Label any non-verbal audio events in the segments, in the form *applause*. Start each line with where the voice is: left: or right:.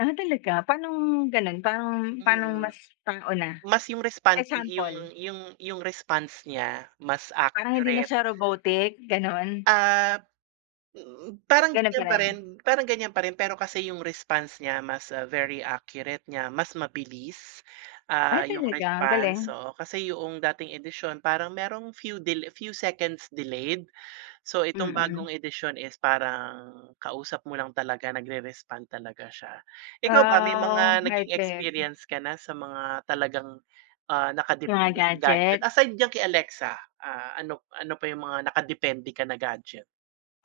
left: Ah, talaga paanong gano'n parang pa'nong
right: Mm,
left: mas tao na?
right: mas yung respond yung
left: Example.
right: yung yung response niya mas
left: Parang hindi na
right: accurate.
left: siya robotic gano'n?
right: Ah, hmm, parang
left: Gano'n pa
right: gan'yan pa rin
left: rin?
right: parang gan'yan pa rin pero kasi yung response niya mas very accurate niya mas mabilis,
left: Ay,
right: ah, yung
left: talaga? Ang
right: response,
left: galing!
right: oo kasi yung dating edisyon parang merong few del few seconds delayed. So, itong
left: Mm.
right: bagong edisyon is parang kausap mo lang talaga nagre-respond talaga siya. Ikaw ba may
left: Ah,
right: mga naging
left: high-tech.
right: experience ka na sa mga talagang, ah,
left: Yung mga
right: nakadepende sa gadget
left: gadget?
right: aside diyan kay Alexa, ah, ano ano pa yung mga nakadepende ka na gadget?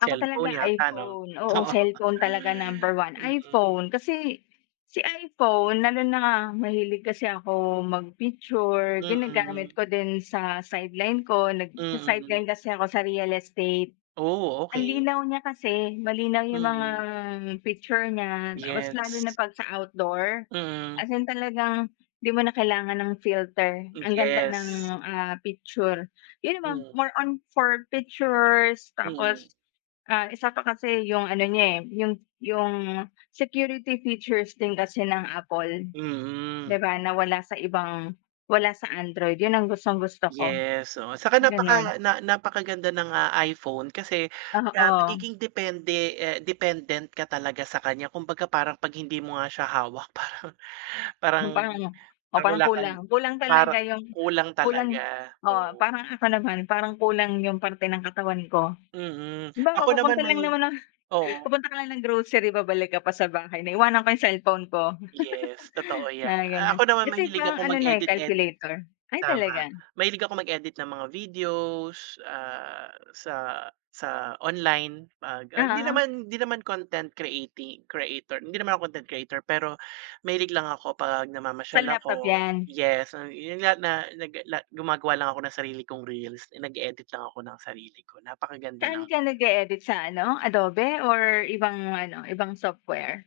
left: Ako talaga
right: yata 'no?
left: iPhone, oo,
right: Oo.
left: cellphone talaga number 1
right: Mm.
left: iPhone kasi, si iPhone lalo na nga mahilig kasi ako magpicture, ginagamit
right: Mm.
left: ko din sa sideline ko
right: Mm.
left: nagsa-sideline kasi ako sa real estate.
right: Oh,
left: Ang
right: okey.
left: linaw niya kasi malinaw yung mga
right: Mm.
left: picture niya tapos lalo na
right: Yes.
left: pag sa outdoor,
right: Mm.
left: as in talagang di mo na kailangan ng filter
right: Hmm,
left: ang ganda ng,
right: yes.
left: ah, picture, yun naman
right: Mm.
left: more on for pictures
right: Mm.
left: tapos, ah, isa pa kasi yung ano niya, eh, yung yung security features din kasi ng Apple, di
right: Mm.
left: ba na wala sa ibang wala sa android, yun ang gustong-gusto ko,
right: Yes, oo, saka
left: gano'n.
right: napaka na napakaganda ng, ah, iPhone kasi kaya
left: Oo.
right: magiging depende, eh, dependent ka talaga sa kanya. Kumbaga parang pag hindi mo nga siya hawak parang, parang
left: Yung parang oh, parang
right: nawala ka ni
left: kulang kulang
right: parang
left: talaga yung,
right: kulang
left: kulang
right: talaga,
left: oo
right: hmm.
left: parang ako naman parang kulang yung parte ng katawan ko.
right: Mm,
left: Halimbawa
right: ako naman
left: pupunta lang
right: may
left: naman ng
right: oh.
left: pupunta ka lang ng grocery babalik ka pa sa bahay naiiwanan ko yung cellphone ko,
right: Yes totoo
left: *chuckles*
right: 'yan,
left: mga gano'n
right: ako naman
left: kasi
right: mahilig
left: parang
right: akong
left: ano na, eh,
right: mag-edit-edit.
left: calculator, ay
right: Tama,
left: talaga?
right: mahilig ako mag-edit ng mga videos, ah, sa sa online pag, ah, hindi
left: Oo.
right: naman, hindi naman content creati-creator, hindi naman ako content creator pero mahilig lang ako pag namamasyal
left: Sa laptop
right: ako
left: 'yan?
right: yes yun nga na nag la gumagawa lang ako ng sarili kong reels and nag-edit lang ako ng sarili ko napakaganda lang.
left: Saan ka nag-eedit sa ano, Adobe or ibang ano, ibang software?